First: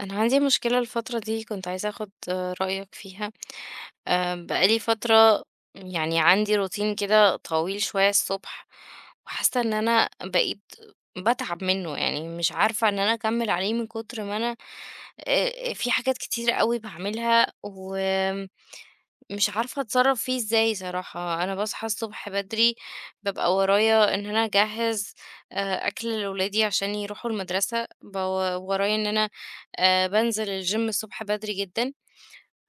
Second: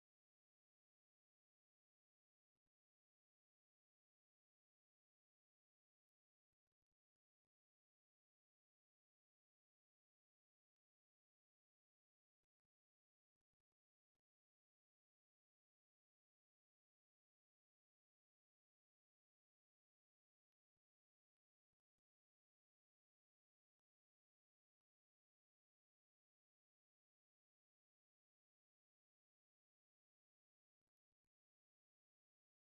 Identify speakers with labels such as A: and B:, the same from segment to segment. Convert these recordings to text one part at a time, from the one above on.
A: أنا عندي مشكلة الفترة دي كنت عايزة أخد رأيك فيها. بقالي فترة. يعني عندي روتين كده طويل شوية الصبح، وحاسة إن أنا بقيت بتعب منه، يعني مش عارفة إن أنا أكمل عليه من كتر ما أنا في حاجات كتير قوي بعملها. مش عارفة أتصرّف فيه إزاي صراحة. أنا باصحى الصبح بدري، بابقى ورايا إن أنا أجهّز أكل لولادي عشان يروحوا المدرسة. ورايا إن أنا بانزل الgym الصبح بدري جدًا.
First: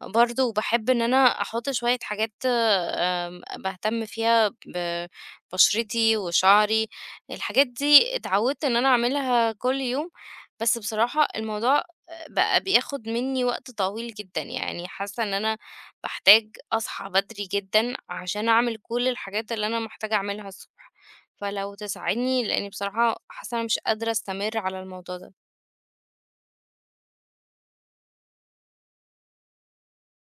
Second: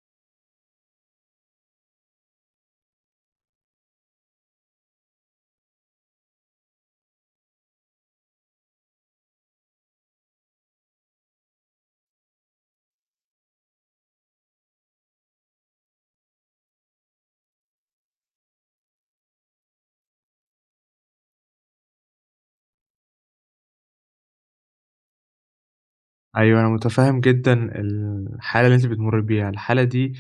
A: برضه باحب إن أنا أحط شوية حاجات، باهتم فيها ب بشرتي وشعري. الحاجات دي اتعودت إن أنا أعملها كل يوم، بس بصراحة الموضوع بقى بياخد مني وقت طويل جدًا. يعني حاسة إن أنا باحتاج أصحى بدري جدًا عشان أعمل كل الحاجات اللي أنا محتاجة أعملها الصبح، فلو تساعدني، لإني بصراحة حاسة أنا مش قادرة أستمر على الموضوع ده.
B: أيوه، أنا مُتفهِّم جدًا الحالة اللي أنتِ بتمُرّي بيها. الحالة دي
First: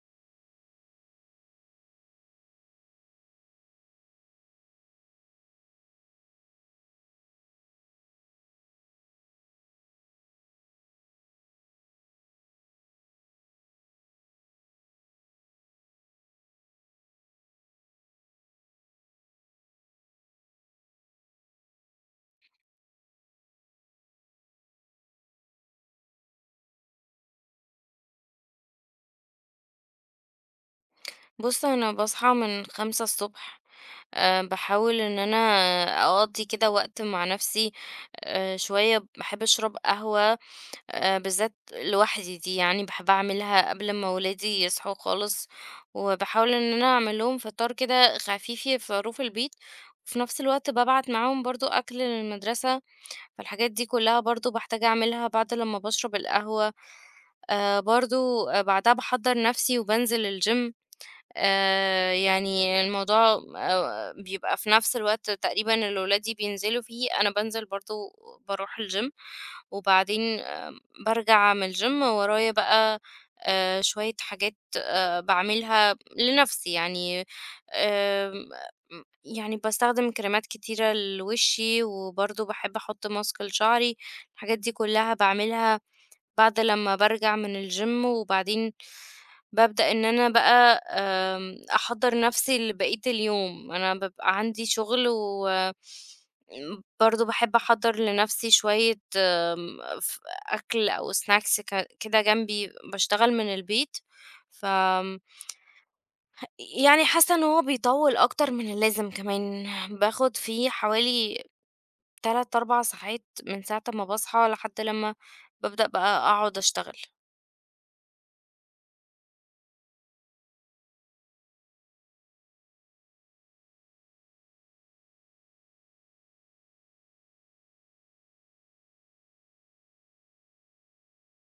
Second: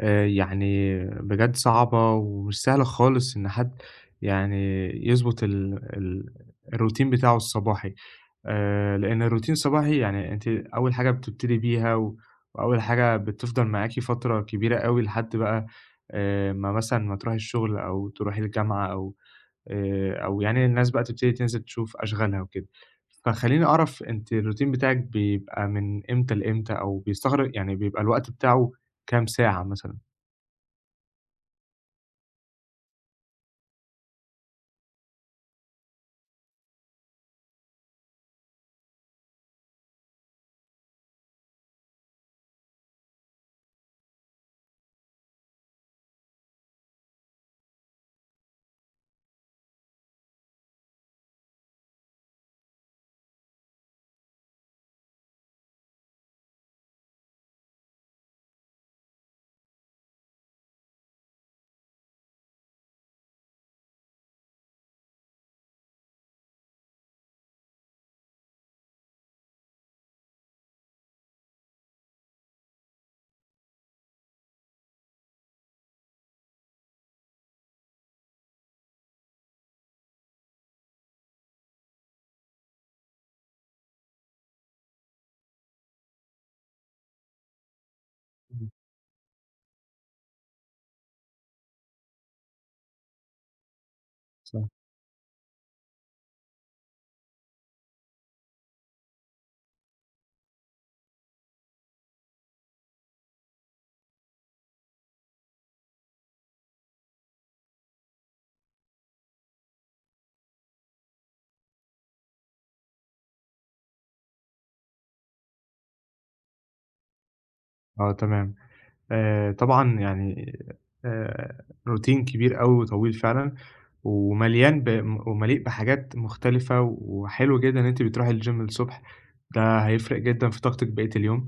B: يعني بجد صعبة ومش سهلة خالص إن حد يعني يضبط ال الروتين بتاعه الصباحي، لإن الروتين الصباحي يعني أنتِ أول حاجة بتبتدي بيها و وأول حاجة بتفضل معاكِ فترة كبيرة أوي لحد بقى ما مثلًا ما تروحي الشغل أو تروحي الجامعة أو أو يعني الناس بقى تبتدي تنزل تشوف أشغالها وكده. فخلّيني أعرف أنتِ الروتين بتاعِك بيبقى من إمتى لإمتى، أو بيستغرق يعني بيبقى الوقت بتاعه كام ساعة مثلًا؟
A: بُص، أنا باصحى من 5:00 ص. بحاول ان انا اقضي كده وقت مع نفسي. شوية بحب اشرب قهوة، بالذات لوحدي دي، يعني بحب اعملها قبل ما ولادي يصحوا خالص. وبحاول ان انا اعمل لهم فطار كده خفيف يفطروه في ظروف البيت، وفي نفس الوقت ببعت معاهم برضو اكل للمدرسة. فالحاجات دي كلها برضو بحتاج اعملها بعد لما بشرب القهوة. أه برضو آه، بعدها بحضر نفسي وبنزل الجيم. يعني الموضوع بيبقى في نفس الوقت تقريبًا اللي ولادي بينزلوا فيه، أنا بانزل برضه باروح الgym. وبعدين بارجع من الgym ورايا بقى شوية حاجات باعملها لنفسي، يعني آمم، يعني باستخدم كريمات كتيرة لوشي، وبرضه باحب أحط ماسك لشعري. الحاجات دي كلها باعملها بعد لمّا بارجع من الgym،
B: إمم.
A: وبعدين بابدأ إن أنا بقى، أحضّر نَفْسي لبقية اليوم. أنا بابقى عندي
B: صح.
A: شغل و برضه باحب أحضّر لنَفْسي شوية، آمم، ف أكل أو snacks كده جنبي باشتغل من البيت. ف آمم، يعني حاسّة إن هو بيطوّل أكتر من اللازم كمان. باخُد فيه حوالي 3، 4 ساعات من ساعة أمّا باصحى لحد لمّا بابدأ بقى أقعد أشتغل.
B: آه، تمام. طبعًا يعني آآ روتين كبير أوي وطويل فعلًا، ومليان ب ومليء بحاجات مختلفة، وحلو جدًا إن أنتِ بتروحي الgym الصبح، ده هيفرق جدًا في طاقتِك بقية اليوم.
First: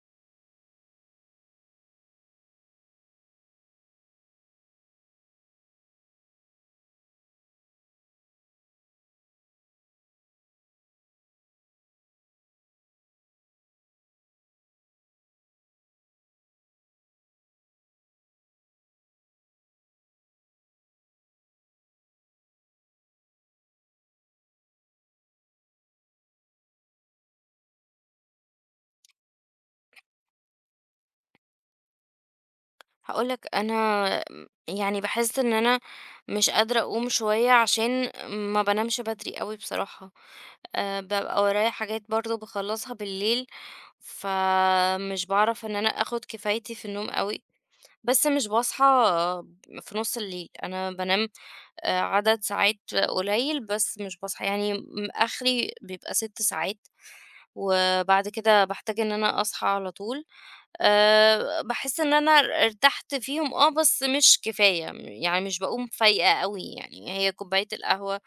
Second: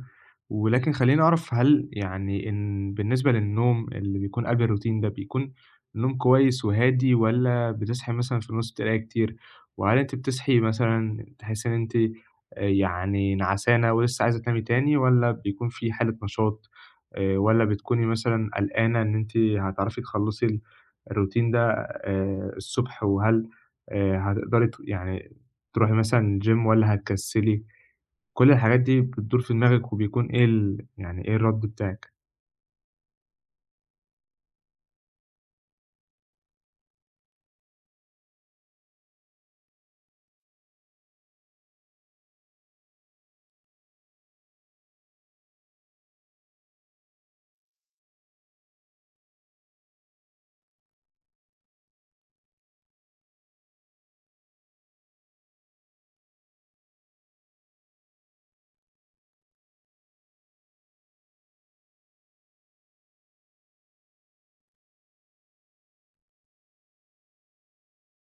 B: ولكن خلّيني أعرف، هل يعني إن بالنسبة للنوم اللي بيكون قبل الروتين ده، بيكون نوم كويس وهادي والّا بتصحي مثلًا في النُص تلاقي كتير؟ وهل أنتِ بتصحي مثلًا تحسي إن أنتِ آه، يعني نعسانة ولسه عايزة تنامي تاني، والّا بيكون في حالة نشاط؟ والّا بتكوني مثلًا قلقانة إن أنتِ هتعرفي تخلّصي الروتين ده الصبح، وهل هتقدري يعني تروحي مثلًا gym والّا هتكسّلي؟ كل الحاجات دي بتدور في دماغِك، وبيكون إيه ال، يعني إيه الرَد بتاعِك؟
A: هاقول لك أنا، يعني باحس إن أنا مش قادرة أقوم شوية عشان ما بانامش بدري أوي بصراحة. بابقى ورايا حاجات برضه باخلّصها بالليل، فمش باعرف إن أنا آخُد كفايتي في النوم أوي، بس مش باصحى في نُص الليل. أنا بانام عدد ساعات قليل، بس مش باصحى، يعني آخري بيبقى 6 ساعات، وبعد كده باحتاج إن أنا أصحى على طول. باحس إن أنا ارتحت فيهم، بس مش كفاية. يعني مش باقوم فايقة أوي يعني. هي كوباية القهوة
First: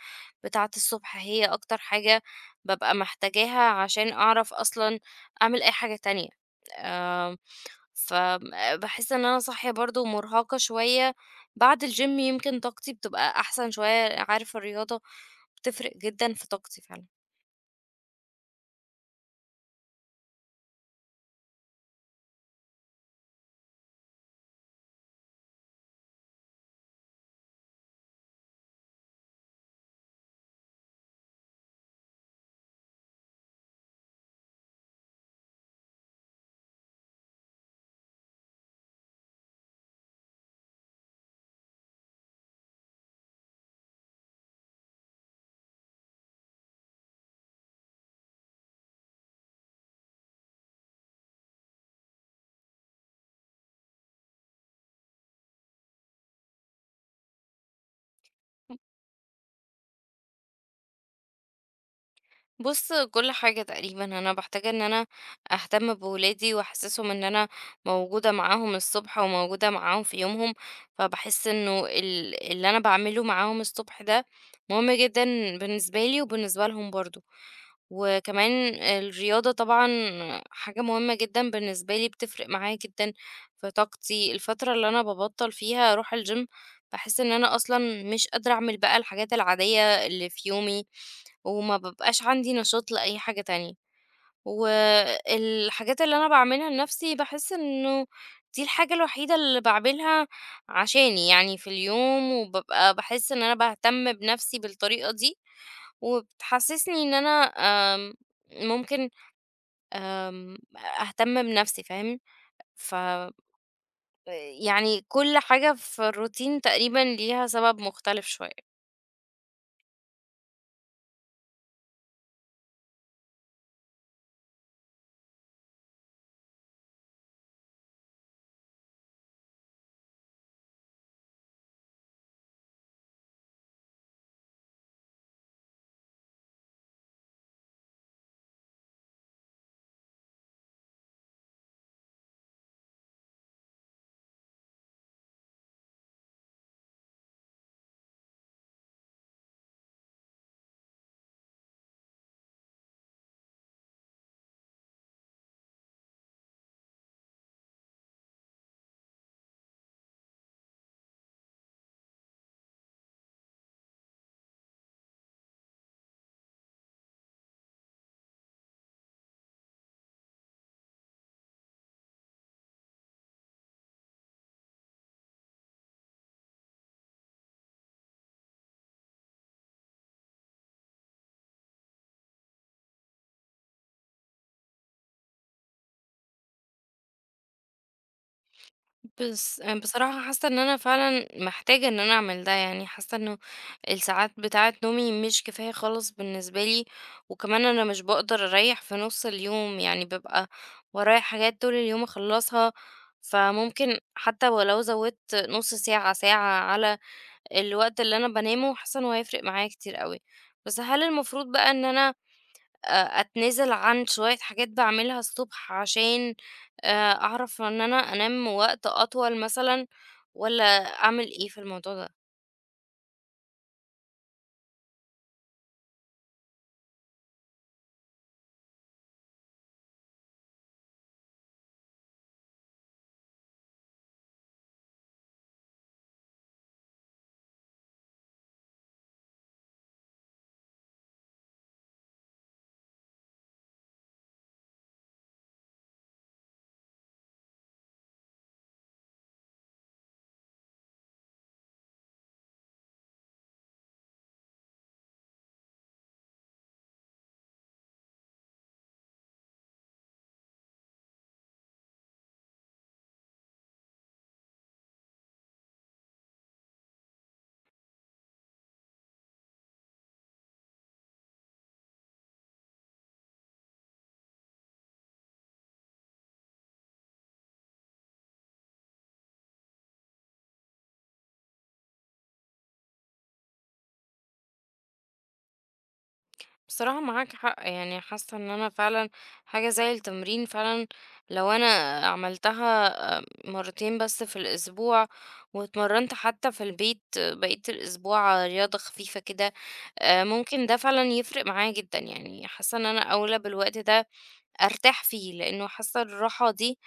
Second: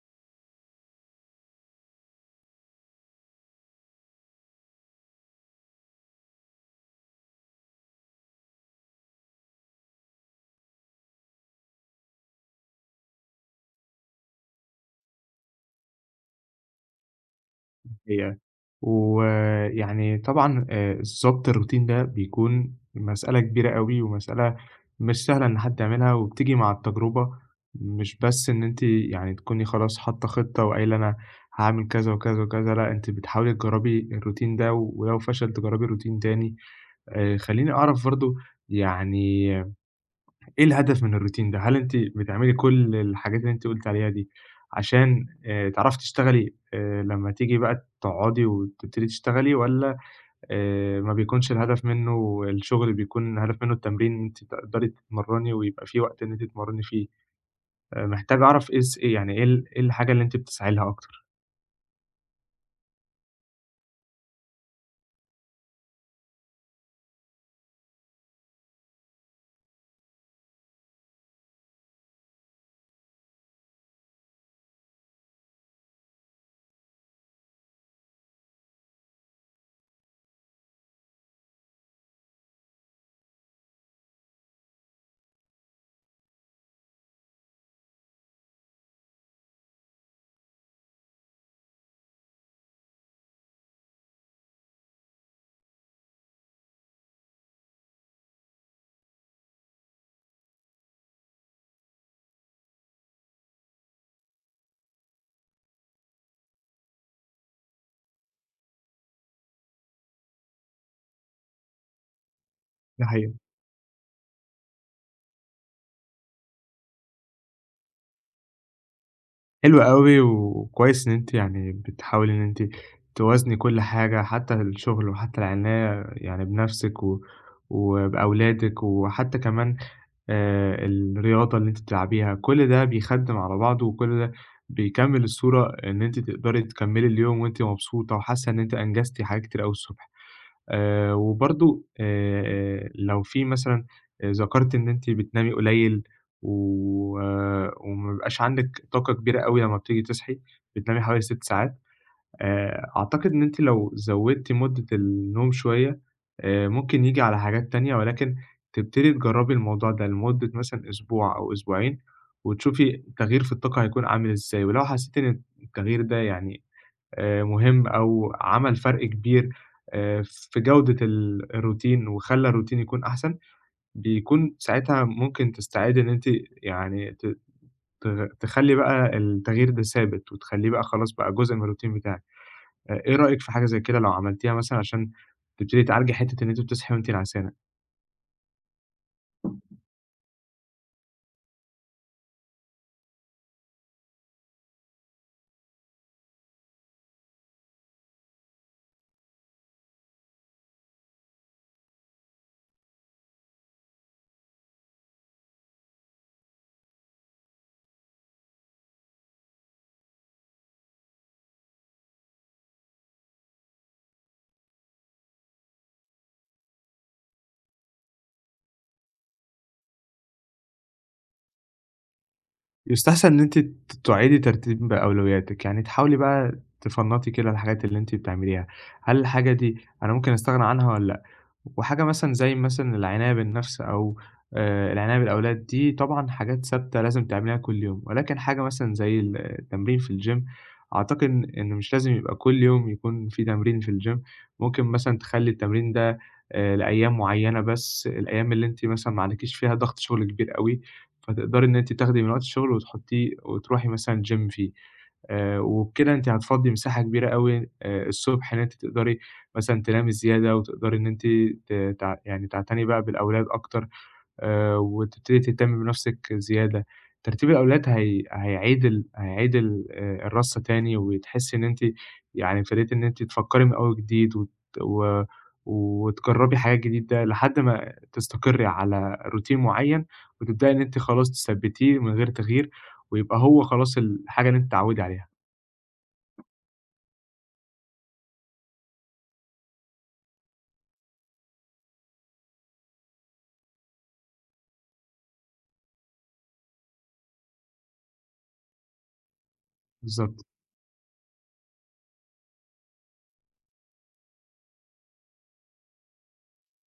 A: بتاعة الصبح هي أكتر حاجة بابقى محتاجاها عشان أعرف أصلًا أعمل أي حاجة تانية. آمم فباحس إن أنا صاحية برضه مرهقة شوية. بعد الgym يمكن طاقتي بتبقى أحسن شوية، عارف الرياضة بتفرق جدًا في طاقتي فعلًا.
B: هي ويعني طبعًا ضبط الروتين ده بيكون مسألة كبيرة أوي، ومسألة مش سهلة إن حد يعملها، وبتيجي مع التجربة. مش بس إن أنتِ يعني تكوني خلاص حاطة خطة وقايلة أنا هاعمل كذا وكذا وكذا، لأ، أنتِ بتحاولي تجرّبي الروتين ده، ولو فشل تجرّبي روتين تاني. خلّيني أعرف برضه، يعني إيه الهدف من الروتين ده؟ هل أنتِ بتعملي كل الحاجات اللي أنتِ قُلتِ عليها دي عشان تعرفي تشتغلي لمّا تيجي بقى تقعدي وتبتدي تشتغلي، والّا ما بيكونش الهدف منّه الشغل، بيكون الهدف منّه التمرين، إن أنتِ تقدري تتمرّني ويبقى في وقت إن أنتِ تتمرّني فيه؟ محتاج أعرف إيه يعني إيه ال، إيه الحاجة اللي أنتِ بتسعي لها أكتر؟
A: بُص، كل حاجة تقريبًا، أنا باحتاج إن أنا أهتم بولادي وأحسسهم إن أنا موجودة معاهم الصبح وموجودة معاهم في يومهم. فباحس إنه ال اللي أنا باعمله معاهم الصبح ده مهم جدًا بالنسبة لي وبالنسبة لهم برضه. وكمان الرياضة طبعًا حاجة مهمة جدًا بالنسبة لي، بتفرق معايا جدًا في طاقتي. الفترة اللي أنا بابطل فيها أروح الgym باحس إن أنا أصلًا مش قادرة أعمل بقى الحاجات العادية اللي في يومي، وما بابقاش عندي نشاط لأي حاجة تانية. والحاجات اللي أنا باعملها لنفسي باحس إنه دي الحاجة الوحيدة اللي باعملها عشاني يعني في اليوم، وبابقى باحس إن أنا باهتم بنفسي بالطريقة دي. وبتحسسني إن أنا، آمم، ممكن، آمم، أهتم بنفسي، فاهم؟ ف
B: دي حقيقة.
A: يعني كل حاجة في الروتين تقريبًا ليها سبب مختلف شوية.
B: حلو أوي، وكويس إن أنتِ يعني بتحاولي إن أنتِ توازني كل حاجة، حتى الشغل وحتى العناية يعني بنَفْسِك و وبأولادِك، وحتى كمان الرياضة اللي أنتِ بتلعبيها، كل ده بيخدِّم على بعضه، وكل ده بيكمّل الصورة إن أنتِ تقدري تكمّلي اليوم وأنتِ مبسوطة وحاسة إن أنتِ أنجزتِ حاجات كتير أوي الصبح. وبرضه لو في مثلًا ذكرتِ إن أنتِ بتنامي قليل و آه، وما بيبقاش عندِك طاقة كبيرة أوي لمّا بتيجي تصحي، بتنامي حوالي 6 ساعات. أعتقد إن أنتِ لو زوّدتِ مدة النوم شوية ممكن ييجي على حاجات تانية، ولكن تبتدي تجرّبي الموضوع ده لمدة مثلًا أسبوع أو أسبوعين وتشوفي التغيير في الطاقة هيكون عامل إزاي. ولو حسيتِ إن التغيير ده يعني مهم أو عمل فرق كبير في جودة الروتين وخلّى الروتين يكون أحسن، بيكون ساعتها ممكن تستعدي إن أنتِ يعني ت ت تخلّي بقى التغيير ده ثابت وتخلّيه بقى خلاص بقى جزء من الروتين بتاعِك. إيه رأيك في حاجة زي كده، لو عملتيها مثلًا عشان تبتدي تعالجي حتّة إن أنتِ بتصحي وأنتِ نعسانة؟
A: بس بصراحة حاسة ان انا فعلا محتاجة ان انا اعمل ده. يعني حاسة انه الساعات بتاعة نومي مش كفاية خالص بالنسبة لي. وكمان انا مش بقدر اريح في نص اليوم، يعني ببقى ورايا حاجات طول اليوم اخلصها. فممكن حتى ولو زودت نص ساعة ساعة على الوقت اللي انا بنامه، حاسة انه هيفرق معايا كتير قوي. بس هل المفروض بقى ان انا أتنازل عن شوية حاجات باعملها الصبح عشان أعرف إن أنا أنام وقت أطول مثلًا، والّا أعمل إيه في الموضوع ده؟
B: يستحسن إن أنتِ تعيدي ترتيب أولوياتِك، يعني تحاولي بقى تفنّطي كده الحاجات اللي أنتِ بتعمليها. هل الحاجة دي أنا ممكن أستغنى عنها والّا، وحاجة مثلعنى زي مثلًا العناية بالنفس أو العناية بالأولاد، دي طبعًا حاجات ثابتة لازم تعمليها كل يوم. ولكن حاجة مثلًا زي التمرين في الgym، أعتقد إن مش لازم يبقى كل يوم يكون في تمرين في الgym، ممكن مثلًا تخلّي التمرين ده لأيام معيّنة بس، الأيام اللي أنتِ مثلًا ما عليكيش فيها ضغط شغل كبير أوي، فتقدري إن أنتِ تاخدي من وقت الشغل وتحطيه وتروحي مثلًا الgym فيه. وبكده أنتِ هتفضّي مساحة كبيرة أوي الصبح إن أنتِ تقدري مثلًا تنامي زيادة، وتقدري إن أنتِ ت تع يعني تعتني بقى بالأولاد أكتر وتبتدي تهتمي بنَفْسِك زيادة. ترتيب الأولاد هي هيعيد ال الرَّصة تاني، وتحسّي إن أنتِ يعني ابتديتِ إن أنتِ تفكّري من أول جديد و وتجرّبي حاجات جديدة لحد ما تستقرّي على routine معيّن، وتبدئي إن أنتِ خلاص تثبّتيه من غير تغيير، ويبقى هو خلاص الحاجة اللي أنتِ تتعوّدي عليها.
A: بصراحة معاك حق، يعني حاسة إن أنا فعلًا حاجة زي التمرين فعلًا، لو أنا عملتها مرتين بس في الأسبوع، واتمرنت حتى في البيت بقية الأسبوع رياضة خفيفة كده،
B: بالضبط،
A: ممكن ده فعلًا يفرق معايا جدًا. يعني حاسة إن أنا أولى بالوقت ده أرتاح فيه، لإنه حاسة الراحة دي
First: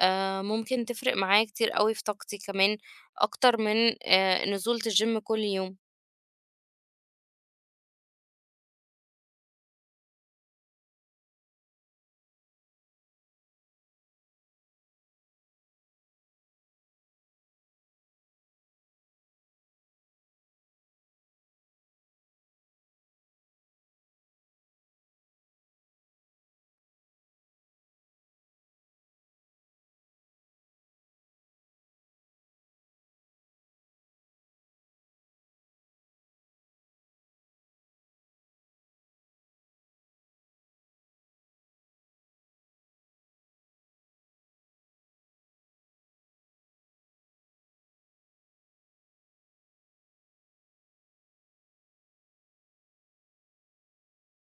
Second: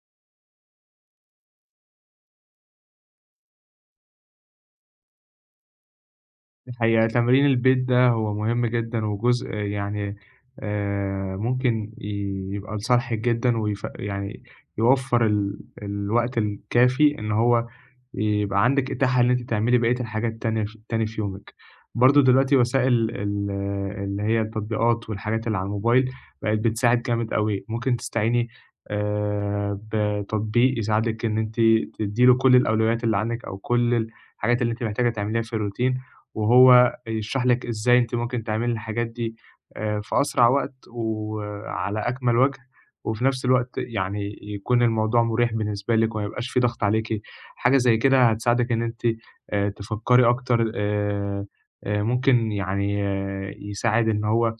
A: ممكن تفرق معايا كتير أوي في طاقتي كمان أكتر من نزولة الgym كل يوم.
B: دي حقيقة. تمرين البيت ده هو مهم جدًا وجزء يعني ممكن يبقى لصالحِك جدًا ويف يعني يوفّر الوقت الكافي إن هو يبقى عندِك إتاحة إن أنتِ تعملي بقية الحاجات التانية تاني في يومِك. برضه دلوقتي وسائل اللي هي التطبيقات والحاجات اللي على الموبايل بقت بتساعد جامد أوي، ممكن تستعيني بتطبيق يساعدِك إن أنتِ تدّي له كل الأولويات اللي عندِك، أو كل الحاجات اللي أنتِ محتاجة تعمليها في الروتين، وهو يشرح لِك إزاي أنتِ ممكن تعملي الحاجات دي في أسرع وقت وعلى أكمل وجه، وفي نفس الوقت يعني يكون الموضوع مُريح بالنسبة لِك وما يبقاش في ضغط عليكِ. حاجة زي كده هتساعدِك إن أنتِ تفكّري أكتر، ممكن يعني آه، يساعد إن هو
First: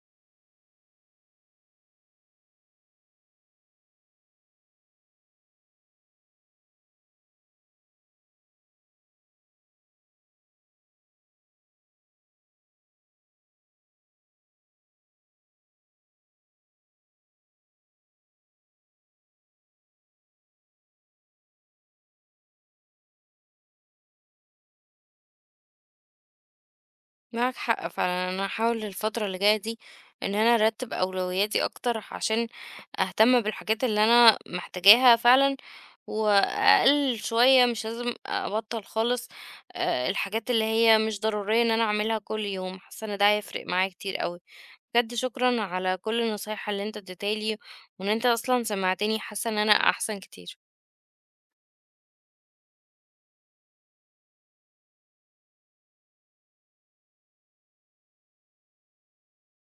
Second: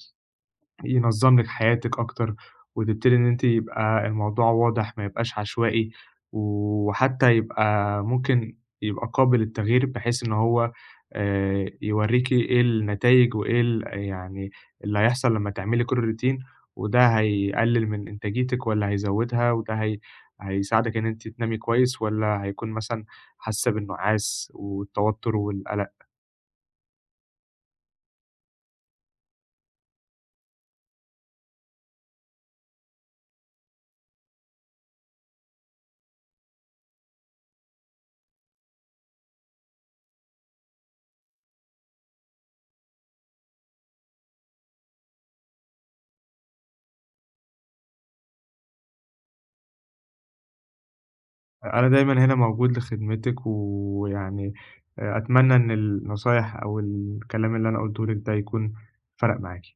B: ينظّم لِك حياتِك أكتر، وتبتدي إن أنتِ يبقى الموضوع واضح، ما يبقاش عشوائي، وحتى يبقى ممكن يبقى قابل للتغيير، بحيث إن هو يورّيكِ إيه النتايج، وإيه ال، يعني اللي هيحصل لمّا تعملي كل routine، وده هيقلل من إنتاجيتِك والّا هيزوّدها، وده هيساعدِك إن أنتِ تنامي كويس، والّا هيكون مثلًا حاسة بالنُعاس والتوتر والقلق؟
A: معاك حق فعلًا. أنا هاحاول الفترة اللي جاية دي إن أنا أرتّب أولوياتي أكتر عشان أهتم بالحاجات اللي أنا محتاجاها فعلًا، وأقلل شوية، مش لازم أبطّل خالص الحاجات اللي هي مش ضرورية إن أنا أعملها كل يوم. حاسة إن ده هيفرق معايا كتير أوي. بجد شكرًا على كل النصايح اللي أنت اديتها لي، وإن أنت أصلًا سمعتني. حاسة إن أنا أحسن كتير.
B: أنا دايمًا هنا موجود لخدمتِك. ويعني أتمنى إن النصايح أو الكلام اللي أنا قُلته لِك ده يكون فَرَق معاكِ.